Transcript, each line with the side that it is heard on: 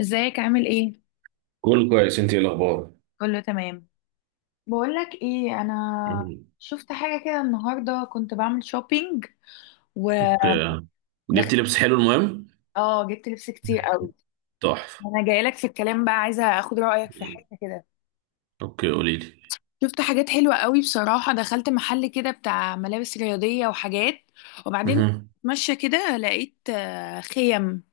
left: ازيك، عامل ايه؟
right: كله كويس، انت ايه الاخبار؟
left: كله تمام. بقولك ايه، انا
right: مم.
left: شفت حاجه كده النهارده، كنت بعمل شوبينج ودخلت.
right: اوكي. جبتي لبس حلو؟ المهم،
left: اه، جبت لبس كتير قوي.
right: تحفة.
left: انا جايلك في الكلام بقى، عايزه اخد رايك في
right: مم.
left: حاجه كده.
right: اوكي، قولي لي.
left: شفت حاجات حلوه قوي بصراحه، دخلت محل كده بتاع ملابس رياضيه وحاجات، وبعدين
right: مهم.
left: ماشيه كده لقيت خيم،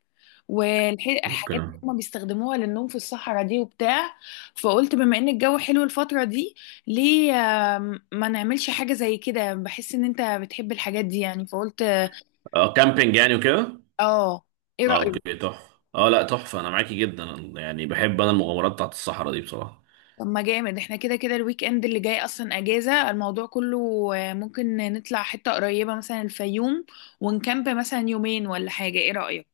right: اوكي.
left: والحاجات اللي هما بيستخدموها للنوم في الصحراء دي وبتاع. فقلت بما ان الجو حلو الفترة دي، ليه ما نعملش حاجة زي كده؟ بحس ان انت بتحب الحاجات دي يعني، فقلت.
right: اه كامبينج يعني وكده.
left: اه، ايه
right: اه
left: رأيك؟
right: اوكي، تحفة. اه لا، تحفة. انا معاكي جدا. يعني بحب انا المغامرات بتاعت الصحراء دي بصراحة.
left: طب ما جامد، احنا كده كده الويك اند اللي جاي اصلا اجازة الموضوع كله، ممكن نطلع حتة قريبة مثلا الفيوم، ونكامب مثلا يومين ولا حاجة. ايه رأيك؟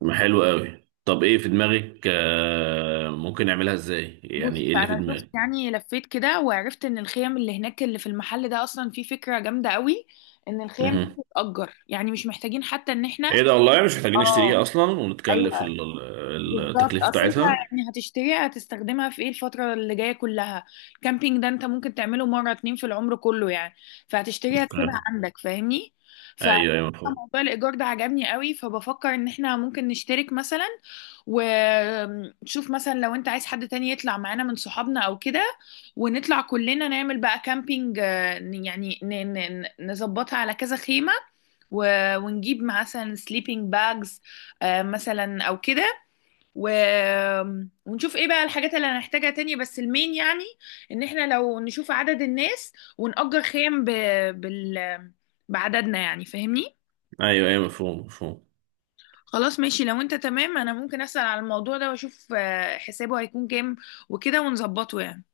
right: ما حلو قوي. طب ايه في دماغك؟ آه ممكن نعملها ازاي يعني؟
left: بص،
right: ايه اللي في
left: انا شفت
right: دماغك؟
left: يعني لفيت كده، وعرفت ان الخيم اللي هناك اللي في المحل ده، اصلا في فكره جامده قوي، ان الخيم دي
right: مهم.
left: بتتأجر، يعني مش محتاجين حتى ان احنا.
right: ايه ده؟ والله مش محتاجين
left: اه،
right: نشتريها اصلا
left: ايوه.
right: ونتكلف
left: بالظبط،
right: التكلفة
left: اصل انت
right: بتاعتها.
left: يعني هتشتريها، هتستخدمها في ايه الفتره اللي جايه كلها؟ كامبينج ده انت ممكن تعمله مره اتنين في العمر كله يعني، فهتشتريها
right: اوكي.
left: تسيبها عندك، فاهمني. ف
right: ايوه ايوه مفهوم.
left: موضوع الايجار ده عجبني قوي، فبفكر ان احنا ممكن نشترك مثلا، ونشوف مثلا لو انت عايز حد تاني يطلع معانا من صحابنا او كده، ونطلع كلنا نعمل بقى كامبينج. يعني نظبطها على كذا خيمه، ونجيب مثلا سليبنج باجز مثلا او كده، و... ونشوف ايه بقى الحاجات اللي هنحتاجها تاني، بس المين يعني، ان احنا لو نشوف عدد الناس ونأجر خيم بال... بعددنا يعني، فاهمني.
right: ايوه ايوه مفهوم مفهوم.
left: خلاص ماشي، لو انت تمام انا ممكن اسأل على الموضوع ده واشوف حسابه هيكون كام وكده، ونظبطه يعني.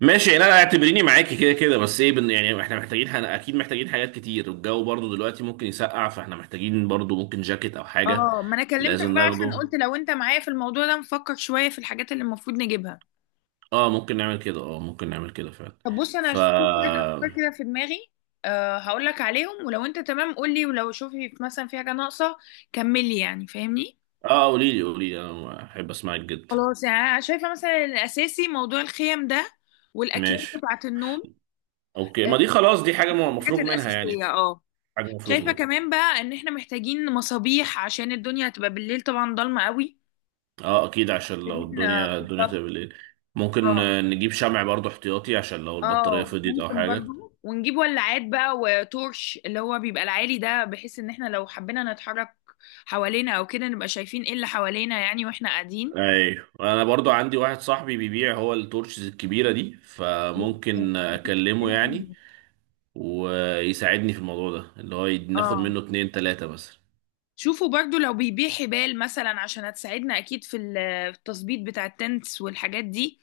right: ماشي، يعني انا اعتبريني معاكي كده كده. بس ايه؟ يعني احنا محتاجين، اكيد محتاجين حاجات كتير. الجو برضو دلوقتي ممكن يسقع، فاحنا محتاجين برضو، ممكن جاكيت او حاجة.
left: اه، ما انا كلمتك
right: لازم
left: بقى عشان
right: ناخده.
left: قلت لو انت معايا في الموضوع ده، نفكر شوية في الحاجات اللي المفروض نجيبها.
right: اه ممكن نعمل كده، اه ممكن نعمل كده فعلا.
left: طب بص، انا
right: ف
left: شفت شوية افكار كده في دماغي، هقول لك عليهم، ولو انت تمام قول لي، ولو شوفي مثلا في حاجة ناقصة كملي يعني، فاهمني.
right: اه قولي لي، قولي لي، انا احب اسمعك جدا.
left: خلاص، يعني انا شايفه مثلا الاساسي موضوع الخيم ده، والاكياس
right: ماشي.
left: بتاعه النوم.
right: اوكي،
left: آه،
right: ما دي خلاص، دي حاجة
left: دي الحاجات
right: مفروغ منها يعني.
left: الاساسيه، اه.
right: حاجة مفروغ
left: شايفه
right: منها.
left: كمان بقى ان احنا محتاجين مصابيح، عشان الدنيا هتبقى بالليل طبعا ضلمه قوي.
right: اه اكيد، عشان لو
left: محتاجين،
right: الدنيا
left: بالظبط.
right: تبقى بالليل. ممكن
left: اه،
right: نجيب شمع برضو احتياطي عشان لو البطارية
left: اه،
right: فضيت او
left: ممكن
right: حاجة.
left: برضه ونجيب ولاعات بقى وتورش، اللي هو بيبقى العالي ده، بحيث ان احنا لو حبينا نتحرك حوالينا او كده، نبقى شايفين ايه اللي حوالينا يعني واحنا قاعدين.
right: ايوه، انا برضو عندي واحد صاحبي بيبيع هو التورشز الكبيره دي، فممكن اكلمه يعني ويساعدني في الموضوع ده، اللي هو ناخد
left: اه،
right: منه اتنين تلاته بس.
left: شوفوا برضو لو بيبيع حبال مثلا، عشان هتساعدنا اكيد في في التظبيط بتاع التنس والحاجات دي.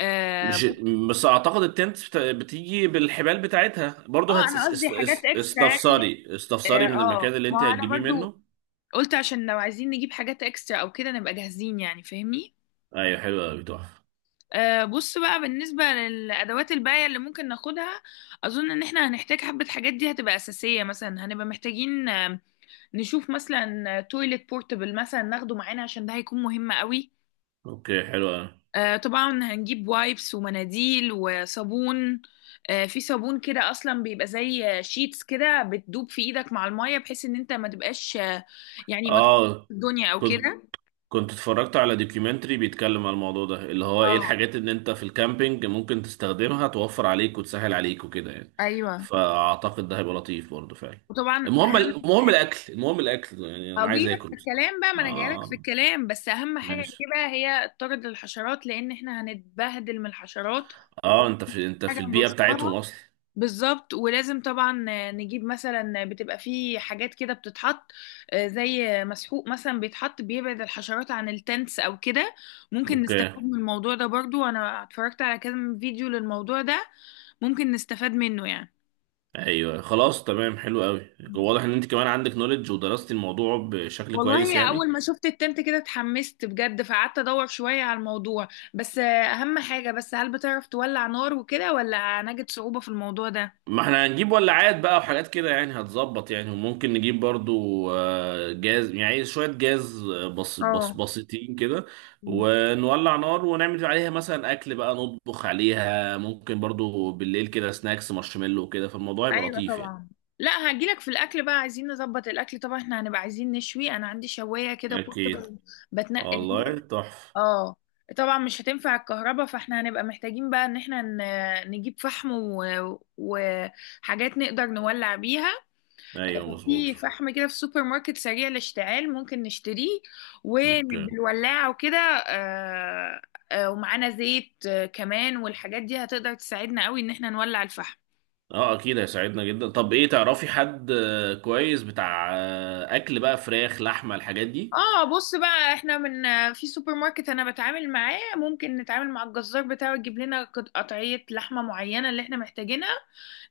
left: اه،
right: مش بس اعتقد التنت بتيجي بالحبال بتاعتها برضو. هت...
left: انا
right: اس-
left: قصدي
right: اس-
left: حاجات
right: اس-
left: اكسترا يعني.
right: استفساري
left: اه،
right: استفساري من المكان اللي
left: ما
right: انت
left: هو انا
right: هتجيبيه
left: برضو
right: منه.
left: قلت عشان لو عايزين نجيب حاجات اكسترا او كده، نبقى جاهزين يعني، فاهمني.
right: ايوه حلو قوي تحفه.
left: آه، بص بقى، بالنسبة للأدوات الباية اللي ممكن ناخدها، أظن إن إحنا هنحتاج حبة حاجات. دي هتبقى أساسية مثلا، هنبقى محتاجين نشوف مثلا تويلت بورتبل مثلا ناخده معانا، عشان ده هيكون مهم قوي.
right: اوكي حلو أوي.
left: طبعا هنجيب وايبس ومناديل وصابون. في صابون كده اصلا بيبقى زي شيتس كده، بتدوب في ايدك مع المية، بحيث ان انت ما تبقاش يعني ما تطلعش
right: اه
left: الدنيا او
right: كنت
left: كده.
right: كنت اتفرجت على دوكيومنتري بيتكلم على الموضوع ده، اللي هو ايه
left: اه،
right: الحاجات ان انت في الكامبينج ممكن تستخدمها، توفر عليك وتسهل عليك وكده يعني.
left: ايوه.
right: فاعتقد ده هيبقى لطيف برضه فعلا.
left: وطبعا
right: المهم،
left: اهم،
right: المهم الاكل، المهم الاكل يعني. انا عايز
left: هجيلك
right: اكل
left: في
right: بصراحه.
left: الكلام بقى، ما انا جايلك في
right: اه
left: الكلام، بس اهم حاجه
right: ماشي.
left: نجيبها هي الطرد للحشرات، لان احنا هنتبهدل من الحشرات.
right: اه انت في انت
left: حاجه
right: في البيئه بتاعتهم
left: نرشها،
right: اصلا.
left: بالظبط. ولازم طبعا نجيب مثلا، بتبقى في حاجات كده بتتحط، زي مسحوق مثلا بيتحط بيبعد الحشرات عن التنس او كده. ممكن نستفاد
right: اوكي.
left: من الموضوع ده برضو، انا اتفرجت على كذا فيديو للموضوع ده، ممكن نستفاد منه يعني.
right: ايوه خلاص تمام، حلو قوي. واضح ان انت كمان عندك نوليدج ودرستي الموضوع بشكل كويس
left: والله
right: يعني.
left: اول ما شفت التنت كده اتحمست بجد، فقعدت ادور شوية على الموضوع، بس اهم حاجة بس، هل بتعرف تولع نار وكده ولا هنجد صعوبة في الموضوع ده؟
right: ما احنا هنجيب ولاعات بقى وحاجات كده يعني هتظبط يعني. وممكن نجيب برضو جاز، يعني شوية جاز، بس بس
left: اه،
right: بسيطين كده. ونولع نار ونعمل عليها مثلا أكل بقى، نطبخ عليها. ممكن برضو بالليل كده سناكس مارشميلو وكده، فالموضوع يبقى
left: ايوه
right: لطيف يعني.
left: طبعا. لا، هجيلك في الاكل بقى. عايزين نظبط الاكل طبعا، احنا هنبقى عايزين نشوي. انا عندي شوايه كده
right: أكيد.
left: بورتبل بتنقل بيها.
right: والله تحفة.
left: اه، طبعا مش هتنفع الكهرباء، فاحنا هنبقى محتاجين بقى ان احنا نجيب فحم وحاجات نقدر نولع بيها.
right: أيوه مظبوط.
left: في فحم كده في سوبر ماركت سريع الاشتعال، ممكن نشتريه
right: اوكي.
left: وبالولاعه وكده. آه، ومعانا زيت كمان، والحاجات دي هتقدر تساعدنا قوي ان احنا نولع الفحم.
right: اه اكيد هيساعدنا جدا. طب ايه، تعرفي حد كويس بتاع اكل بقى، فراخ لحمه الحاجات دي؟
left: اه، بص بقى، احنا في سوبر ماركت انا بتعامل معاه، ممكن نتعامل مع الجزار بتاعه، يجيب لنا قطعية لحمة معينة اللي احنا محتاجينها.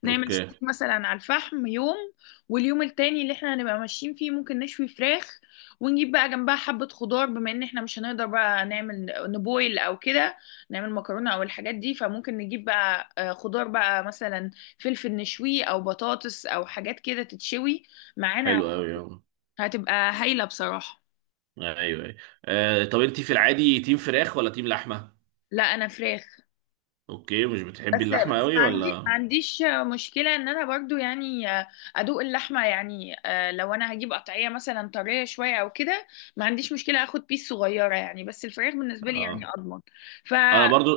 left: نعمل
right: اوكي
left: ستيك مثلا على الفحم يوم، واليوم التاني اللي احنا هنبقى ماشيين فيه ممكن نشوي فراخ، ونجيب بقى جنبها حبة خضار، بما ان احنا مش هنقدر بقى نعمل نبويل او كده نعمل مكرونة او الحاجات دي، فممكن نجيب بقى خضار بقى مثلا، فلفل نشويه او بطاطس او حاجات كده تتشوي معانا،
right: حلو قوي.
left: هتبقى هايلة بصراحة.
right: ايوه ايوه. آه طب انت في العادي تيم فراخ ولا تيم لحمه؟
left: لا، انا فراخ.
right: اوكي، مش
left: بس
right: بتحبي اللحمه
left: بس
right: قوي
left: ما عندي ما
right: ولا؟
left: عنديش مشكله، ان انا برضو يعني ادوق اللحمه يعني، لو انا هجيب قطعيه مثلا طريه شويه او كده، ما عنديش مشكله اخد بيس صغيره يعني، بس الفراخ بالنسبه لي يعني
right: اه
left: اضمن. ف
right: انا برضو.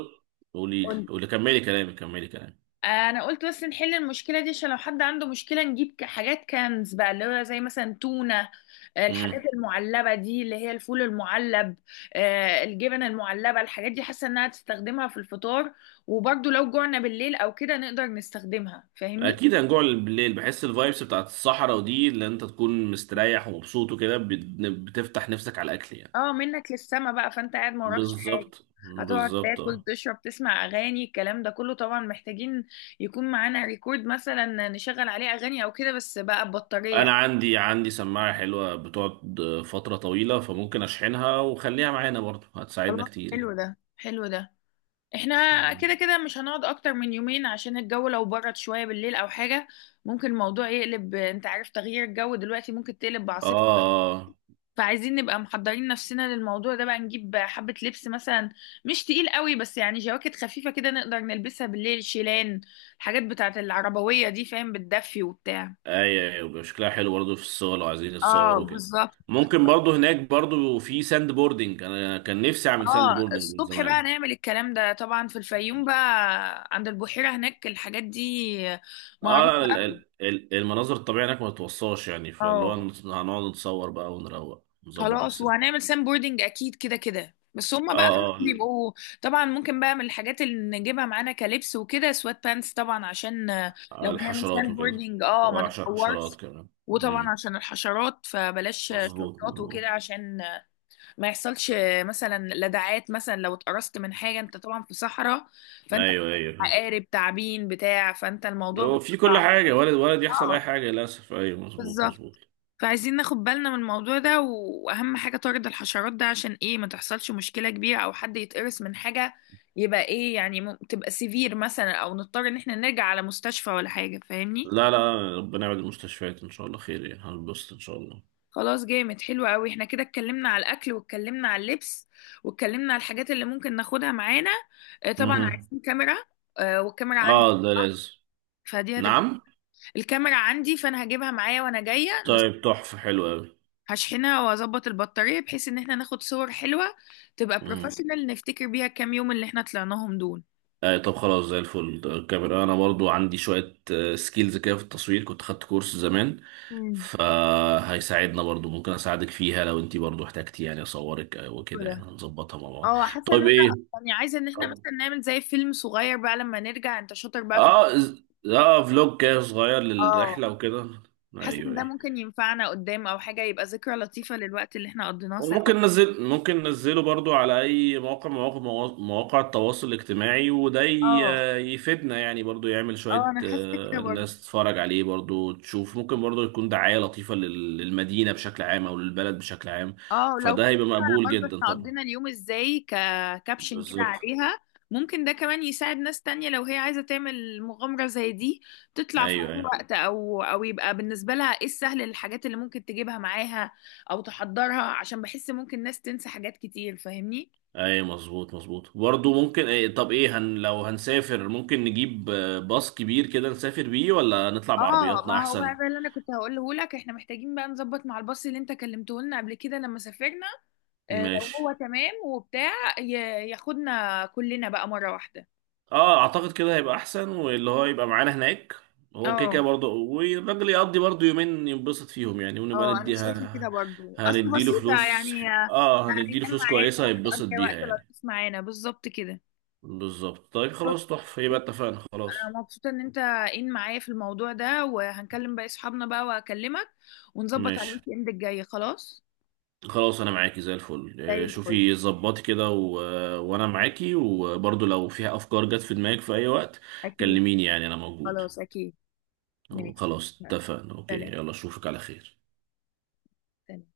right: قولي لي، قولي، كملي كلامي، كملي كلامي.
left: انا قلت بس نحل المشكله دي، عشان لو حد عنده مشكله، نجيب حاجات كنز بقى، اللي هو زي مثلا تونه، الحاجات
right: امم.
left: المعلبه دي اللي هي الفول المعلب، الجبن المعلبه. الحاجات دي حاسه انها تستخدمها في الفطار، وبرده لو جوعنا بالليل او كده نقدر نستخدمها، فاهمني.
right: اكيد هنجوع بالليل، بحس الفايبس بتاعت الصحراء ودي، اللي انت تكون مستريح ومبسوط وكده، بتفتح نفسك على الاكل يعني.
left: اه، منك للسما بقى، فانت قاعد ما وراكش حاجه،
right: بالظبط
left: هتقعد
right: بالظبط
left: تاكل
right: اه.
left: تشرب تسمع اغاني، الكلام ده كله. طبعا محتاجين يكون معانا ريكورد مثلا نشغل عليه اغاني او كده، بس بقى ببطاريه.
right: انا عندي سماعه حلوه، بتقعد فتره طويله، فممكن اشحنها وخليها معانا برضو، هتساعدنا
left: خلاص،
right: كتير يعني.
left: حلو ده، حلو ده. احنا
right: مم.
left: كده كده مش هنقعد اكتر من يومين، عشان الجو لو برد شوية بالليل او حاجة، ممكن الموضوع يقلب. انت عارف تغيير الجو دلوقتي ممكن تقلب بعاصفة،
right: اه
left: فعايزين نبقى محضرين نفسنا للموضوع ده بقى. نجيب حبة لبس مثلا مش تقيل قوي، بس يعني جواكت خفيفة كده نقدر نلبسها بالليل، شيلان، الحاجات بتاعت العربوية دي، فاهم؟ بتدفي وبتاع.
right: ايوه، ايوه بيبقى شكلها حلو برضه في الصور لو عايزين نتصور
left: اه،
right: وكده.
left: بالظبط.
right: ممكن برضه هناك برضه في ساند بوردنج، انا كان نفسي اعمل ساند
left: اه،
right: بوردنج من
left: الصبح بقى
right: زمان.
left: نعمل الكلام ده طبعا في الفيوم بقى عند البحيرة، هناك الحاجات دي
right: اه
left: معروفة
right: لا،
left: قوي.
right: المناظر الطبيعية هناك ما تتوصاش يعني. فاللي هو
left: اه،
right: هنقعد نتصور بقى ونروق، نظبط
left: خلاص،
right: نفسنا.
left: وهنعمل سام بوردنج اكيد كده كده، بس هما بقى خلاص
right: اه.
left: بيبقوا. طبعا ممكن بقى من الحاجات اللي نجيبها معانا كلبس وكده سوات بانس، طبعا عشان
right: اه
left: لو هنعمل
right: الحشرات
left: سام
right: وكده.
left: بوردنج اه ما
right: وعشر حشرات
left: نتطورش.
right: كمان.
left: وطبعا
right: مم.
left: عشان الحشرات، فبلاش
right: مظبوط
left: شورتات
right: مظبوط.
left: وكده، عشان ما يحصلش مثلا لدغات، مثلا لو اتقرصت من حاجة. انت طبعا في صحراء، فانت
right: ايوه ايوه،
left: عقارب تعابين بتاع، فانت الموضوع
right: لو في كل حاجة ولد يحصل اي
left: اه،
right: حاجة للاسف. ايوه مظبوط
left: بالظبط.
right: مظبوط.
left: فعايزين ناخد بالنا من الموضوع ده، واهم حاجة طارد الحشرات ده، عشان ايه ما تحصلش مشكلة كبيرة او حد يتقرص من حاجة يبقى ايه يعني، تبقى سيفير مثلا، او نضطر ان احنا نرجع على مستشفى ولا حاجة، فاهمني.
right: لا لا، ربنا يبعد المستشفيات، ان شاء الله خير، يعني هنبسط ان شاء الله.
left: خلاص، جامد، حلو قوي. احنا كده اتكلمنا على الاكل، واتكلمنا على اللبس، واتكلمنا على الحاجات اللي ممكن ناخدها معانا. طبعا
right: مهم.
left: عايزين كاميرا. والكاميرا عندي،
right: اه ده لازم.
left: فدي هتبقى.
right: نعم.
left: الكاميرا عندي، فانا هجيبها معايا وانا جاية.
right: طيب تحفة، حلو قوي.
left: هشحنها واظبط البطارية، بحيث ان احنا ناخد صور حلوة تبقى
right: مهم.
left: بروفيشنال، نفتكر بيها الكام يوم اللي احنا طلعناهم دول.
right: آه طب خلاص زي الفل. ده الكاميرا انا برضو عندي شوية سكيلز كده في التصوير، كنت خدت كورس زمان.
left: مم.
right: فهيساعدنا برضو. ممكن اساعدك فيها لو انتي برضو احتاجتي، يعني اصورك وكده، يعني
left: كده.
right: هنظبطها مع بعض.
left: اه، حاسة ان
right: طيب
left: انا
right: ايه؟
left: يعني عايزة ان احنا
right: طب
left: مثلا نعمل زي فيلم صغير بقى لما نرجع، انت شاطر بقى في
right: اه فلوج كده صغير
left: الحوار ده. اه،
right: للرحلة وكده.
left: حاسة ان
right: ايوه
left: ده
right: ايوه.
left: ممكن ينفعنا قدام او حاجة، يبقى ذكرى لطيفة للوقت اللي احنا قضيناه سوا.
right: وممكن ننزل، ممكن ننزله برضو على اي موقع، مواقع التواصل الاجتماعي، وده
left: اه،
right: يفيدنا يعني برضو. يعمل
left: اه،
right: شوية
left: انا حاسه كده برضه.
right: الناس تتفرج عليه برضو، تشوف ممكن برضو يكون دعاية لطيفة للمدينة بشكل عام، او للبلد بشكل عام.
left: اه، لو
right: فده
left: برضه
right: هيبقى مقبول جدا
left: احنا
right: طبعا.
left: قضينا اليوم ازاي ككابشن كده
right: بالظبط.
left: عليها، ممكن ده كمان يساعد ناس تانية لو هي عايزة تعمل مغامرة زي دي، تطلع في
right: ايوه
left: أي
right: ايوه.
left: وقت، أو يبقى بالنسبة لها إيه السهل، الحاجات اللي ممكن تجيبها معاها أو تحضرها، عشان بحس ممكن ناس تنسى حاجات كتير، فاهمني؟
right: ايوه مظبوط مظبوط برضو. ممكن إيه؟ طب ايه، لو هنسافر ممكن نجيب باص كبير كده نسافر بيه، ولا نطلع
left: اه،
right: بعربياتنا
left: ما هو بقى
right: احسن؟
left: ده اللي انا كنت هقوله لك. احنا محتاجين بقى نظبط مع الباص اللي انت كلمته لنا قبل كده لما سافرنا، لو هو
right: ماشي.
left: تمام وبتاع، ياخدنا كلنا بقى مرة واحدة.
right: اه اعتقد كده هيبقى احسن، واللي هو يبقى معانا هناك هو كده كده
left: اه،
right: برضه، والراجل يقضي برضه يومين ينبسط فيهم يعني، ونبقى
left: اه، انا شايفه كده
right: نديها.
left: برضو، اصل
right: هنديله
left: بسيطه
right: فلوس.
left: يعني،
right: اه هنديله
left: هينام
right: فلوس
left: معانا،
right: كويسة، هيتبسط
left: هتقضي وقت
right: بيها يعني.
left: لطيف معانا، بالظبط كده.
right: بالظبط. طيب خلاص تحفة، يبقى اتفقنا خلاص.
left: انا مبسوطه ان معايا في الموضوع ده، وهنكلم باقي صحابنا بقى، وهكلمك ونظبط على
right: ماشي.
left: الويك اند الجاي. خلاص،
right: خلاص انا معاكي زي الفل.
left: زي الفل.
right: شوفي ظبطي كده وانا معاكي، وبرضه لو فيها افكار جت في دماغك في اي وقت
left: اكيد.
right: كلميني، يعني انا موجود.
left: خلاص، اكيد، ماشي.
right: خلاص
left: يلا،
right: اتفقنا. اوكي
left: سلام.
right: يلا، اشوفك على خير.
left: سلام.